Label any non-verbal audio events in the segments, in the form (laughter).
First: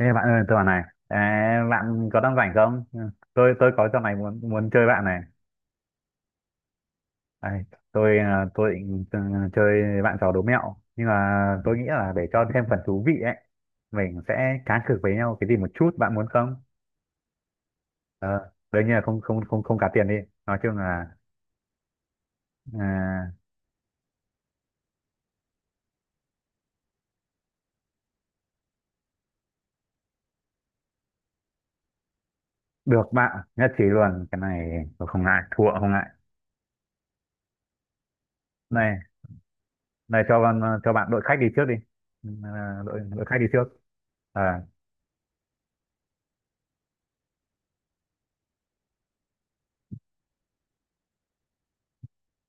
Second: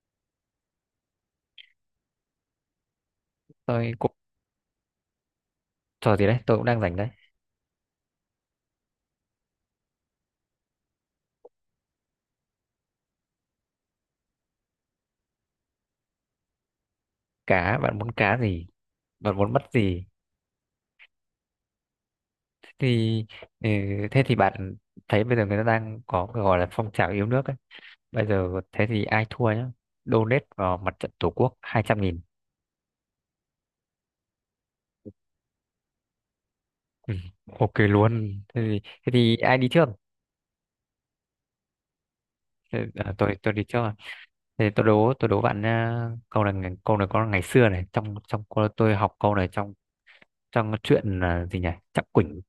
Ê bạn ơi, tôi bảo này, ê, bạn có đang rảnh không? Ừ, Tôi có Tôi trò cũng này muốn muốn chơi bạn này. Trò gì đấy, tôi cũng đang rảnh đấy. Đây, tôi tôi định chơi bạn trò đố mẹo, nhưng mà tôi nghĩ là để cho thêm phần thú vị ấy, mình sẽ cá cược với nhau cái gì một chút, bạn muốn không? Cá? Bạn muốn cá Ờ, gì? đương nhiên là không Bạn không muốn không bắt không cá gì tiền đi. Nói chung là thì... à, ừ, Thế thì bạn thấy bây giờ người ta đang có cái gọi là phong trào yêu nước ấy, bây giờ thế thì ai thua nhá donate vào mặt trận tổ quốc 200.000. được, bạn nhất trí luôn. Cái này tôi không ngại, thua không ngại. Ừ, OK luôn. Này, Thế thì ai đi trước? này cho con cho bạn đội khách đi trước đi. Ừ, à, đội đội tôi khách đi tôi trước. đi trước à. Thế tôi đố bạn, câu này, có ngày xưa này, trong trong cô- tôi học câu này trong trong chuyện, gì nhỉ, Chắc Quỳnh?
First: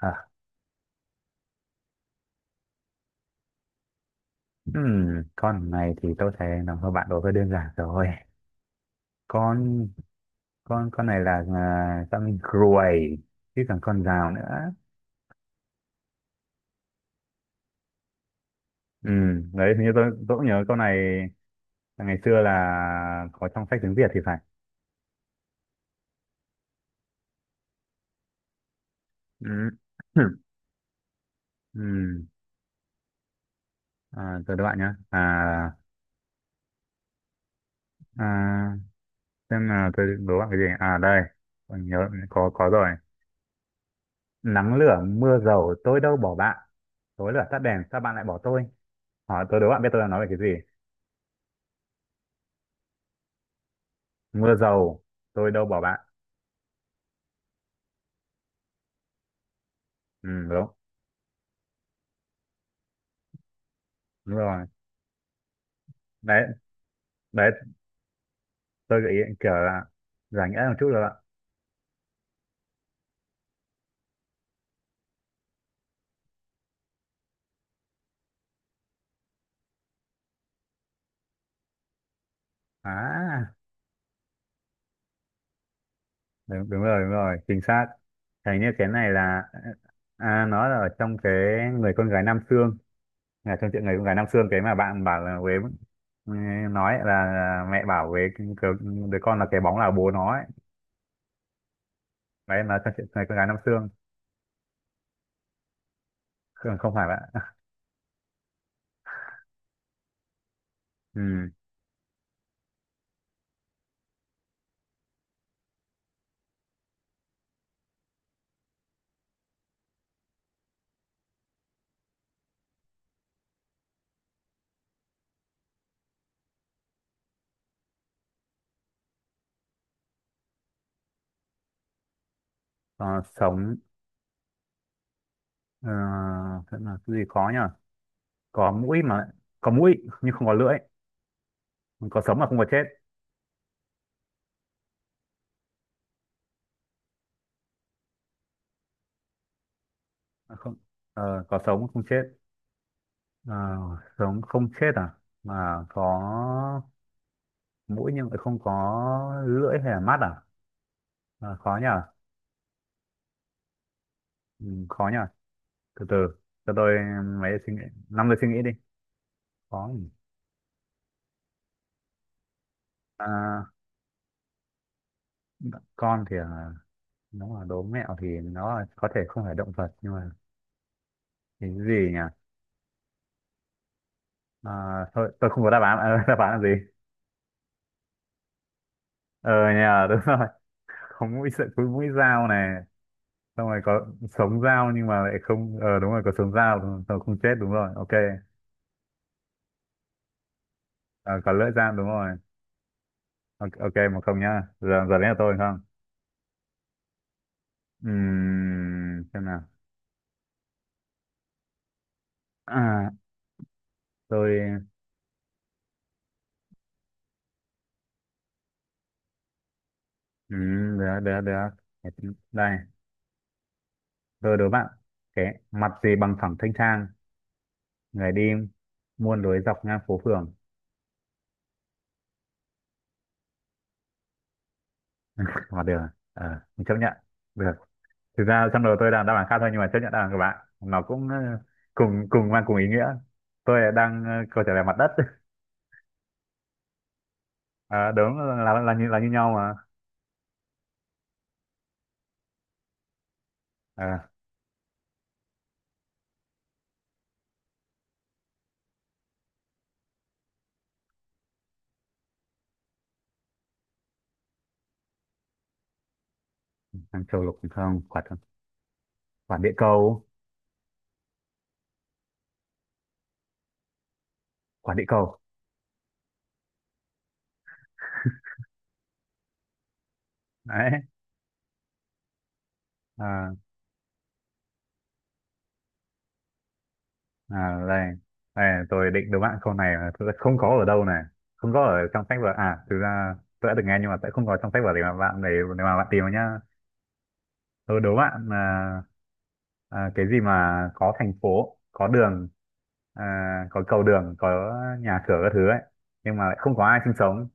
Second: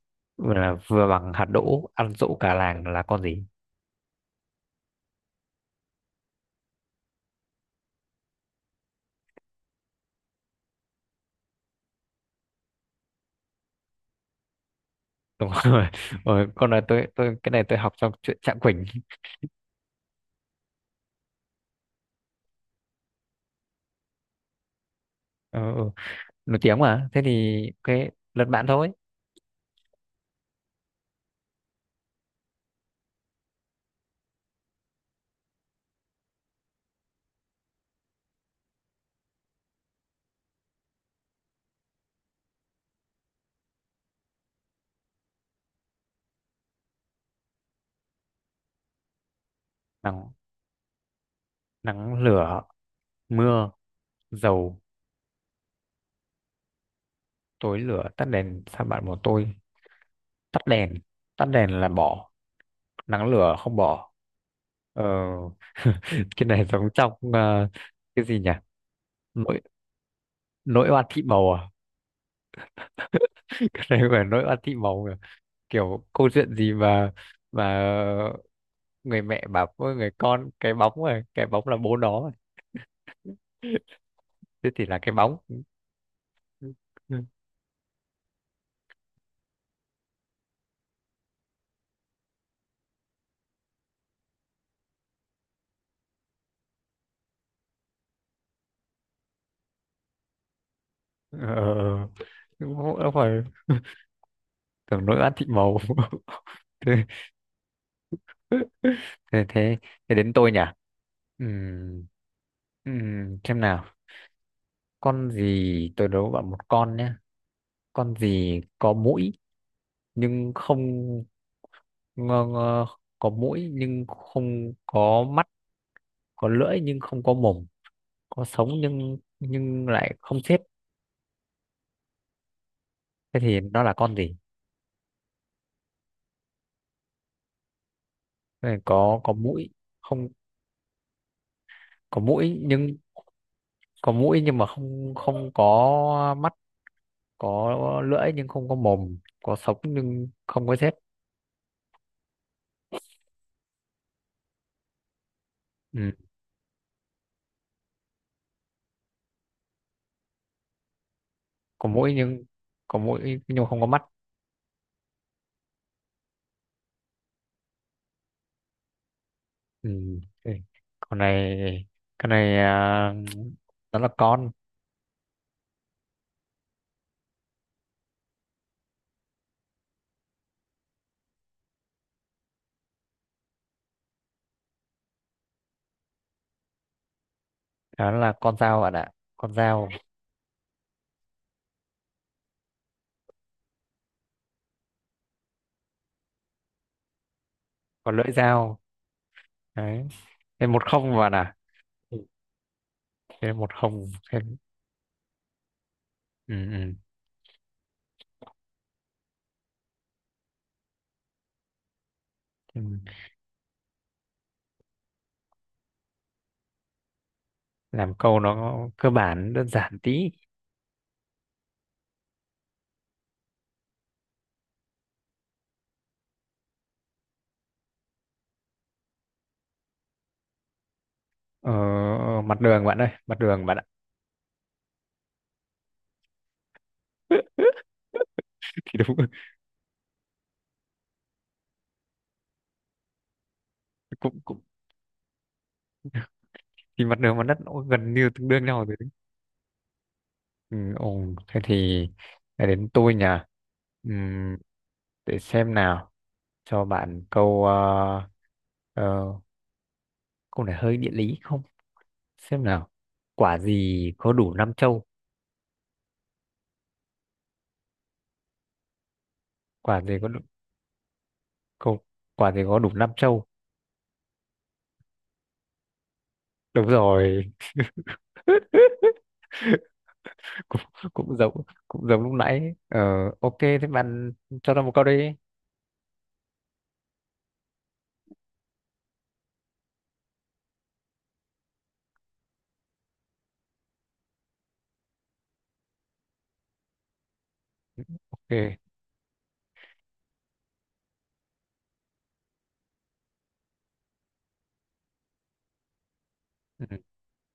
À, Là vừa bằng hạt đỗ, ăn dỗ cả làng, là con gì? ừm, con này thì tôi thấy nó hơi bạn đối hơi đơn giản rồi, con con này là con ruồi chứ còn con rào nữa. Đúng rồi. (laughs) Con này tôi cái này tôi học trong chuyện Trạng Quỳnh. Ừ, (laughs) đấy hình như tôi cũng nhớ câu này, là ngày xưa là có trong sách tiếng Việt thì phải. Ừ, ừ. Nổi tiếng mà. Thế thì cái lật bạn thôi. Ừ. (clears throat) Ừ, tôi đố bạn nhá. À xem là tôi đố bạn cái gì à. Đây, tôi nhớ có rồi. Nắng lửa mưa dầu tôi đâu bỏ bạn, tối lửa tắt đèn sao bạn lại bỏ tôi. Hỏi tôi đố bạn biết tôi đang nói về Nắng cái gì? Nắng lửa mưa Mưa dầu, dầu tôi đâu bỏ bạn. tối lửa tắt đèn, sao bạn bỏ tôi? Ừ, tắt đúng. đèn Tắt đèn là bỏ, nắng lửa không bỏ. Đúng rồi. ờ (laughs) Đấy. cái này giống trong Đấy, cái gì nhỉ, tôi gợi ý kiểu nỗi là giải nghĩa một chút nỗi rồi oan bạn. Thị màu à? (laughs) Cái này gọi là nỗi oan Thị màu à? Kiểu câu chuyện gì mà mà người mẹ bảo với người con cái bóng, rồi cái bóng là bố nó rồi. À, Thế thì là cái bóng. đúng, đúng rồi, đúng rồi, chính xác. Hình như cái này là à, nó là ở trong cái người con gái Nam Xương, là trong chuyện người con gái Nam Xương cái mà bạn bảo là Huế. Ừ, nói là mẹ bảo với cái- đứa con là cái bóng là bố nó ấy. ờ, Đấy Đúng là trong không? chuyện Đúng người con rồi. gái Nam Xương. Tưởng nỗi oán Thị màu Không, (laughs) thế, không phải bạn. thế thế Thế đến tôi nhỉ. Ừ, Ừm, xem nào. Con gì? Tôi đố bạn một con nhé. Con gì có mũi nhưng không... ngơ ngơ, có mũi nhưng không có mắt, có lưỡi nhưng không có mồm, có sống nhưng lại không chết. còn Thế thì sống. nó là con gì? Ờ, thế là cái gì khó nhỉ? Thế Có là mũi có mà. có mũi, Có mũi không, nhưng không có lưỡi. có Có sống mà không mũi có chết. nhưng có mũi nhưng mà không không có mắt, có lưỡi nhưng không có mồm, có sống nhưng À, không không. có rết. Ờ, có sống mà không chết. Ờ, sống không chết à, mà Ừ. có mũi nhưng lại không có lưỡi hay là mắt à? Ờ, khó Có nhờ. mũi nhưng không có mắt. Ừ, khó nhờ. Từ từ, cho tôi mấy suy nghĩ, 5 giây suy nghĩ đi. Khó Ừ. nhỉ? Ừ. con này con này, À, nó là con... con thì nó là đố mẹo thì nó là- có thể không phải động vật nhưng mà cái gì nhỉ? À, thôi tôi không có đáp án. (laughs) Đáp án là gì? Đó là con dao, bạn ạ. Ờ Con dao. nhờ, đúng rồi. Có mũi sợi, có mũi dao này, xong rồi có sống dao nhưng mà lại không, ờ đúng rồi, có sống dao đúng rồi, không chết đúng rồi, Có ok. lưỡi dao. Đấy, 1-0, Ờ, bạn có ạ. lưỡi dao đúng Ừ. rồi. thêm Ok, một ok, không 1-0 nhá. Giờ giờ đến là tôi. Không, Ừ, ừ. ừm, xem nào. Ừ. à, tôi, Làm câu nó cơ bản, đơn giản tí. Được được được. Đây, tôi đố bạn: cái mặt gì bằng phẳng thanh thang, người đi muôn lối dọc ngang phố phường? Ờ, Mặt đường bạn ơi, mặt đường bạn ạ. Mà được, ờ mình chấp nhận. Được, (laughs) thực ra trong đầu Thì tôi đúng là rồi, đáp án khác thôi nhưng mà chấp nhận, đáp án của bạn nó cũng cùng cùng mang cùng ý nghĩa. Tôi là đang cũng cũng câu trả lời mặt đất. thì mặt đường và đất nó À, gần như đúng, tương đương nhau rồi, đấy. là như nhau mà. Ừ, ồ, thế thì lại đến tôi nhỉ. À, Ừm, để xem nào. Cho bạn câu... ờ, ờ, câu này hơi địa lý không? Xem nào. Quả gì có đủ năm châu? ăn châu lục không, quả quả địa Quả gì cầu. có đủ câu Quả gì có đủ năm châu? Quả địa cầu. Đúng rồi. (laughs) cũng Đấy. cũng giống Cũng giống lúc nãy. Ờ à, OK, thế bạn cho tôi một câu đi. Đây, đây tôi định đố bạn câu này mà thực ra không có ở đâu này, không có ở trong sách vở. Thực ra tôi đã được nghe nhưng mà sẽ không có trong sách vở để mà bạn tìm vào nhá. Tôi đố bạn là OK. Cái gì mà có thành phố, có đường, à, có cầu đường, có nhà cửa các thứ ấy nhưng mà lại không có Ừ. ai sinh sống?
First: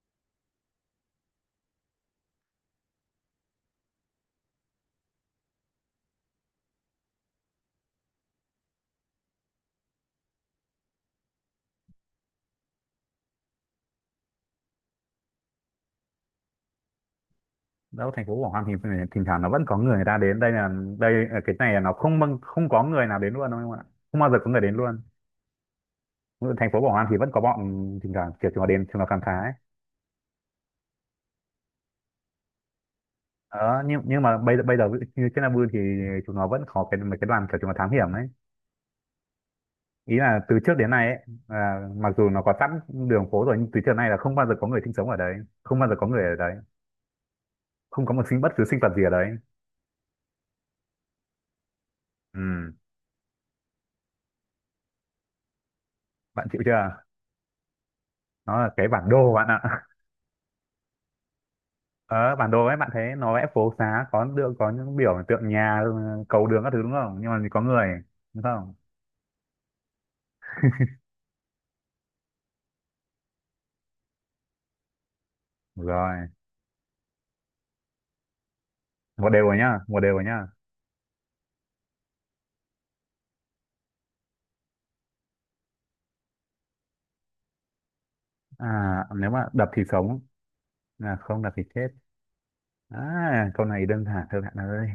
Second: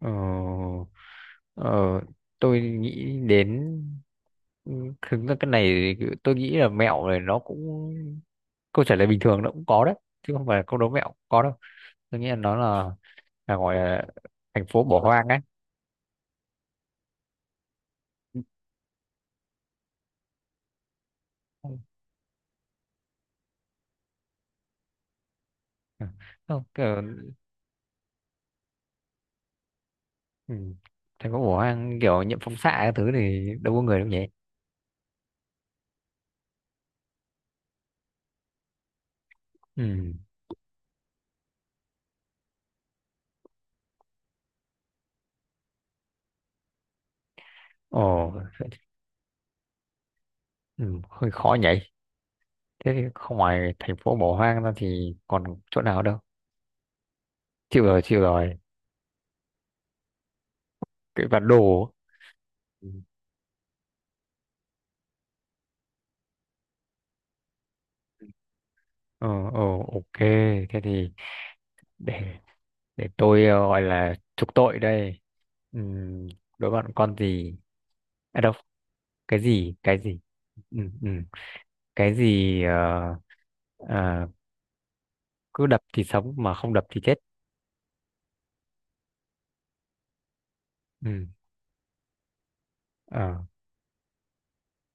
ờ, ờ, tôi nghĩ đến... ừ, thực ra cái này thì tôi nghĩ là mẹo này nó cũng... câu trả lời bình thường nó cũng có đấy, chứ không phải là câu đố mẹo cũng có đâu. Tôi nghĩ là nó là gọi là thành phố bỏ hoang ấy. Đâu, thành phố Quảng Hòa thì phải- thỉnh thoảng nó vẫn có người, người ta đến. Đây là, đây là cái này là nó không bâng- không có người nào đến luôn đâu em ạ, không bao giờ có người đến luôn. Ừ. Không, Thành phố Quảng kiểu... Hòa thì vẫn có bọn thỉnh thoảng kiểu chúng nó đến, chúng nó khám phá ấy. Ừ. Thành phố bỏ hoang kiểu nhiễm phóng xạ các thứ thì đâu Ờ, có người nhưng đâu nhưng nhỉ. mà bây giờ ví dụ như trên Nabu thì chúng nó vẫn có cái mấy cái đoàn kiểu chúng nó thám hiểm ấy. Ừ. Ý là từ trước đến nay ấy, là mặc dù nó có sẵn đường phố rồi nhưng từ trước đến nay là không bao giờ có người sinh sống ở đấy, không bao giờ có người ở đấy, Ồ. không có một sinh, bất cứ sinh vật gì ở đấy. Ừ. Hơi khó nhỉ. Ừ. Thế thì không, ngoài thành phố bỏ hoang ra thì còn chỗ nào đâu. Bạn chịu chưa? Chịu rồi, chịu rồi. Nó là cái bản đồ bạn ạ. Cái bản đồ. Ờ, bản đồ ấy, Ừ. bạn thấy nó vẽ phố xá có được, có những biểu tượng nhà, ừ, cầu đường các thứ đúng không, nhưng mà có người đúng không? ờ ờ OK. Thế thì để để tôi gọi là trục tội đây. Ừm, Rồi, Đối bạn con gì. À đâu. một đều rồi nhá, Cái 1-1 gì? rồi nhá. Ừm, ừm, cái gì ờ, cứ đập thì sống mà không đập thì chết? À, nếu mà đập thì sống, là Ừm, không đập thì chết. ờ, À, câu này đơn giản thôi bạn ơi.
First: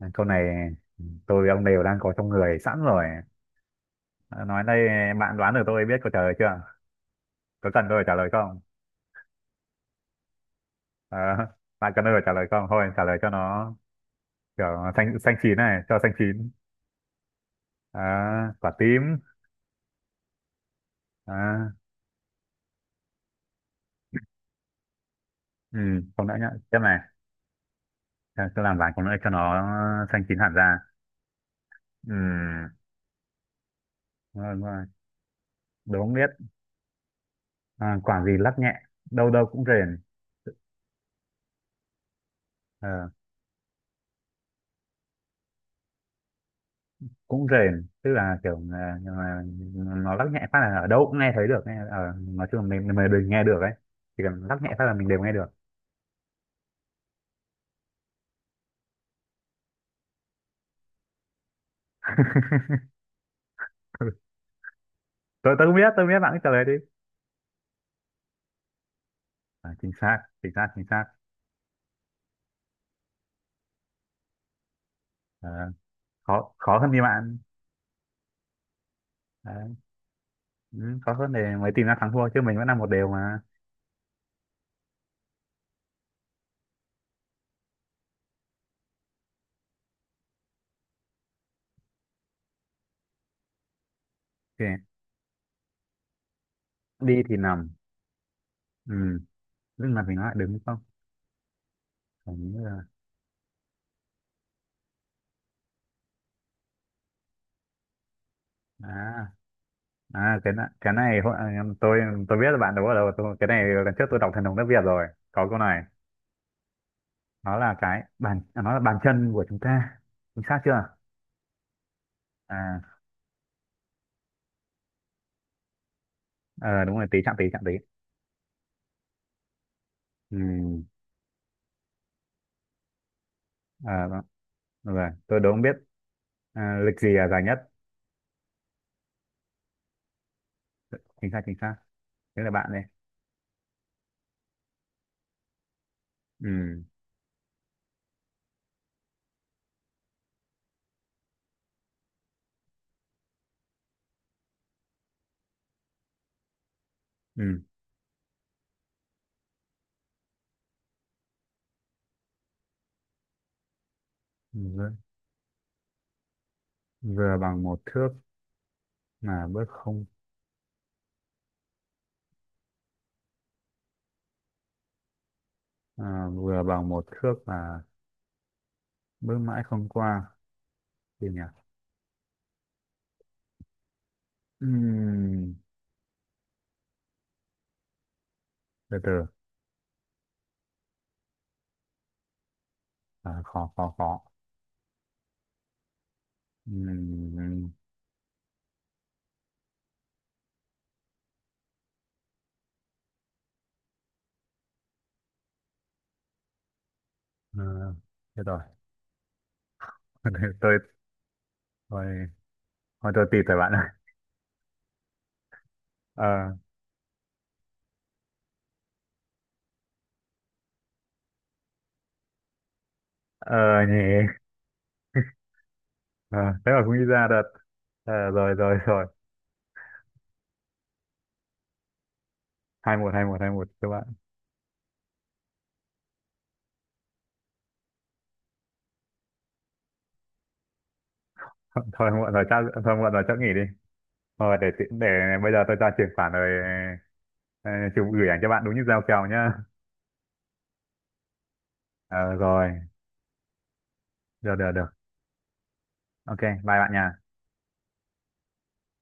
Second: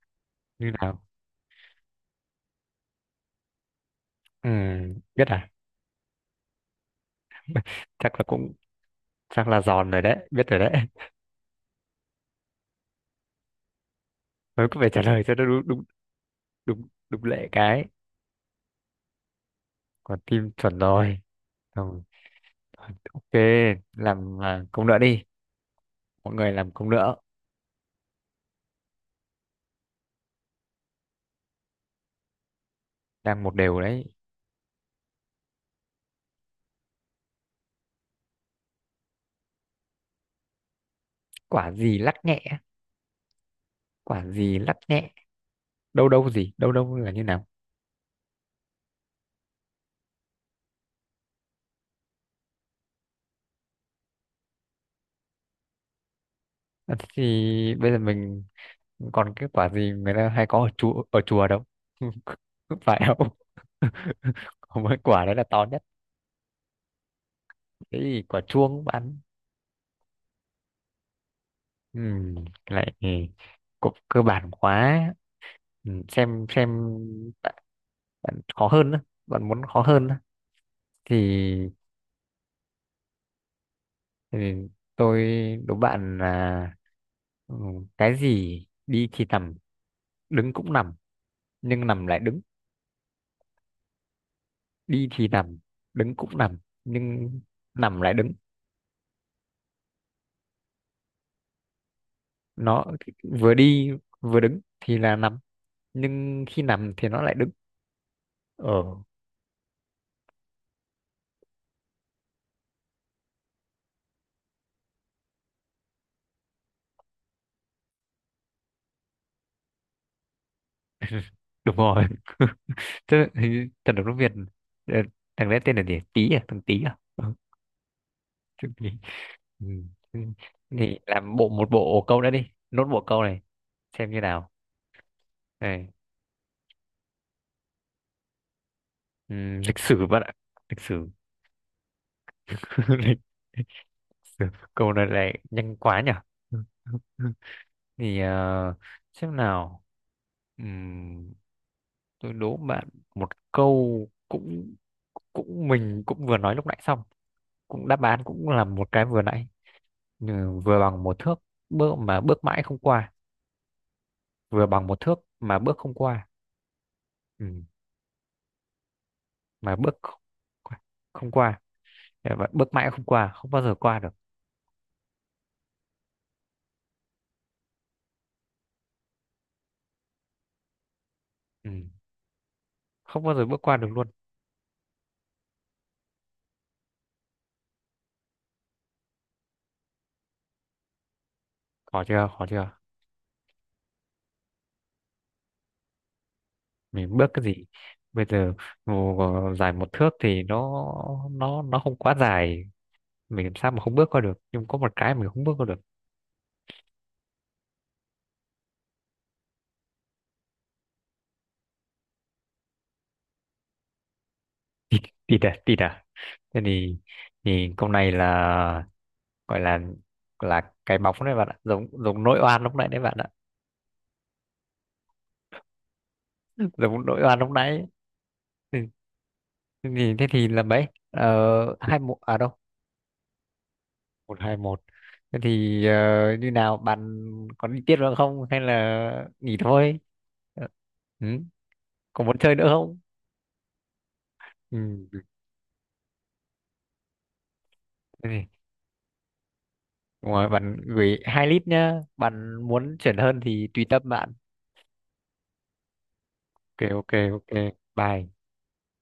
À, câu này Như nào? tôi với ông đều đang có trong người sẵn rồi. À, nói đây, Biết bạn à? đoán được tôi biết câu trả lời chưa? Có cần tôi phải chắc trả là lời cũng không? Chắc là giòn rồi đấy, biết rồi đấy. (laughs) Ờ, (laughs) bạn cần tôi phải trả lời không, thôi trả lời cho nó Mới kiểu cứ phải trả xanh lời cho xanh nó. chín Đúng, này đúng, cho xanh chín. đúng, đúng lệ cái. À, quả tím Còn tim chuẩn rồi. à, Không, OK, làm câu nữa đi. ừ, không Mọi đã nhá. người làm Tiếp công này, nữa. ta cứ làm vài cái nữa cho nó xanh chín hẳn ra. Ừ, Đang một đều đấy. đúng rồi, đúng rồi. Đố không biết. À, quả gì lắc nhẹ, đâu đâu cũng rền. quả gì lắc nhẹ Ờ, Quả gì lắc nhẹ? Đâu đâu gì, đâu đâu là như cũng nào? rền, tức là kiểu nhưng mà nó lắc nhẹ phát là ở đâu cũng nghe thấy được. Nghe, ờ, nói chung là mình đều nghe được ấy. Chỉ cần lắc nhẹ phát là mình đều nghe được. Thế thì bây giờ mình... còn cái quả gì người ta hay có ở chùa, đâu? (laughs) Phải không? (laughs) (laughs) Có mỗi quả đấy là Tôi, to tôi không biết, nhất. tôi không biết, bạn cứ trả lời đi. Cái gì, quả chuông bạn? À, chính xác, chính xác, chính xác. Ừ, cái này thì cũng cơ bản quá. Ờ, Ừ, khó, xem. khó hơn thì bạn. Bạn Bạn khó hơn á, bạn muốn Đấy, khó hơn á, ừ, khó thì hơn để mới tìm ra thắng thua, chứ mình vẫn là 1-1 mà. thì tôi đố bạn là ừ, cái gì đi thì nằm, đứng cũng nằm, nhưng nằm lại đứng? Ok, Đi thì nằm, đứng cũng nằm, đi thì nhưng nằm. nằm lại đứng. Ừ. Lúc nào mình nói đứng không? Phải như là Nó vừa đi, vừa đứng thì là nằm, nhưng khi nằm thì nó lại đứng. ờ à cái này, cái này hồi- tôi biết là bạn đúng ở đâu, tôi cái này lần trước tôi đọc thần đồng nước Việt rồi, có câu này. Nó là cái bàn, à, nó là bàn chân của chúng ta. Chính xác chưa? (laughs) Đúng rồi. (laughs) À, Thế thì thần nước Việt, ờ, thằng đấy tên là gì, Tý à, thằng Tý ờ, đúng à? rồi, tí Ừ. chạm tí, chạm tí. Thằng Tý. Ừ. Ừ. Ừ, Thì làm một bộ câu nữa đi, nốt bộ câu này. à, Xem như nào. rồi tôi đúng biết. Đây. À, lịch gì là dài nhất? Lịch sử bạn ạ. Lịch sử. Chính xác, chính xác. Thế là bạn đây. (laughs) lịch, Lịch sử. Câu này lại nhanh quá nhỉ. Ừ, (laughs) Thì xem nào. Ừm, tôi đố bạn một câu cũng cũng mình cũng vừa nói lúc nãy xong, ừ. cũng đáp án cũng là một cái vừa nãy. Ừ, vừa bằng 1 thước, bước mà bước mãi không qua. Vừa bằng Vừa, một thước mà bước không qua. vừa ừ, bằng một thước mà bước mà bước không. không qua, không qua. Thế mà bước mãi không qua, không bao giờ qua được. À, vừa bằng một thước mà bước mãi không qua. Gì nhỉ? Ừ, không bao giờ bước qua được luôn. Ừm, từ từ. Khó chưa, khó chưa? À, khó khó khó. Mình bước cái gì Ừm, bây giờ? Ngồi dài 1 thước thì nó nó không quá dài, mình làm sao mà không bước qua được, nhưng có một cái mình không bước qua được. à, thế rồi. (laughs) tôi tôi, thôi tôi tịt rồi bạn ơi. Tịt à, tịt à? Ờ, Thế thì, câu này là gọi là cái bóng đấy bạn ạ, giống giống nỗi oan lúc nãy đấy bạn ạ. ờ nhỉ. Ờ, thế (laughs) mà cũng nghĩ Giống nỗi ra oan được. lúc nãy. Ờ, rồi rồi Ừ, rồi. thế thì là mấy, 2-1 à, đâu. 2-1, 2-1, hai một các bạn. Một hai một. Thế thì như nào bạn, có đi tiếp nữa không hay là nghỉ thôi? Ờ, ừ. (laughs) Thôi Có muộn muốn rồi chơi chắc, nữa thôi không? muộn rồi chắc nghỉ đi. Thôi để Ừ. tí- để Ừ. bây giờ tôi ra chuyển khoản rồi, ờ, chụp gửi Thế ảnh thì- cho bạn đúng như giao kèo nhá. Đúng rồi, bạn gửi hai lít nhá, Ờ bạn rồi, muốn chuyển hơn thì tùy tâm bạn. được được được, ok bye OK, bạn OK. nha. OK. Bye.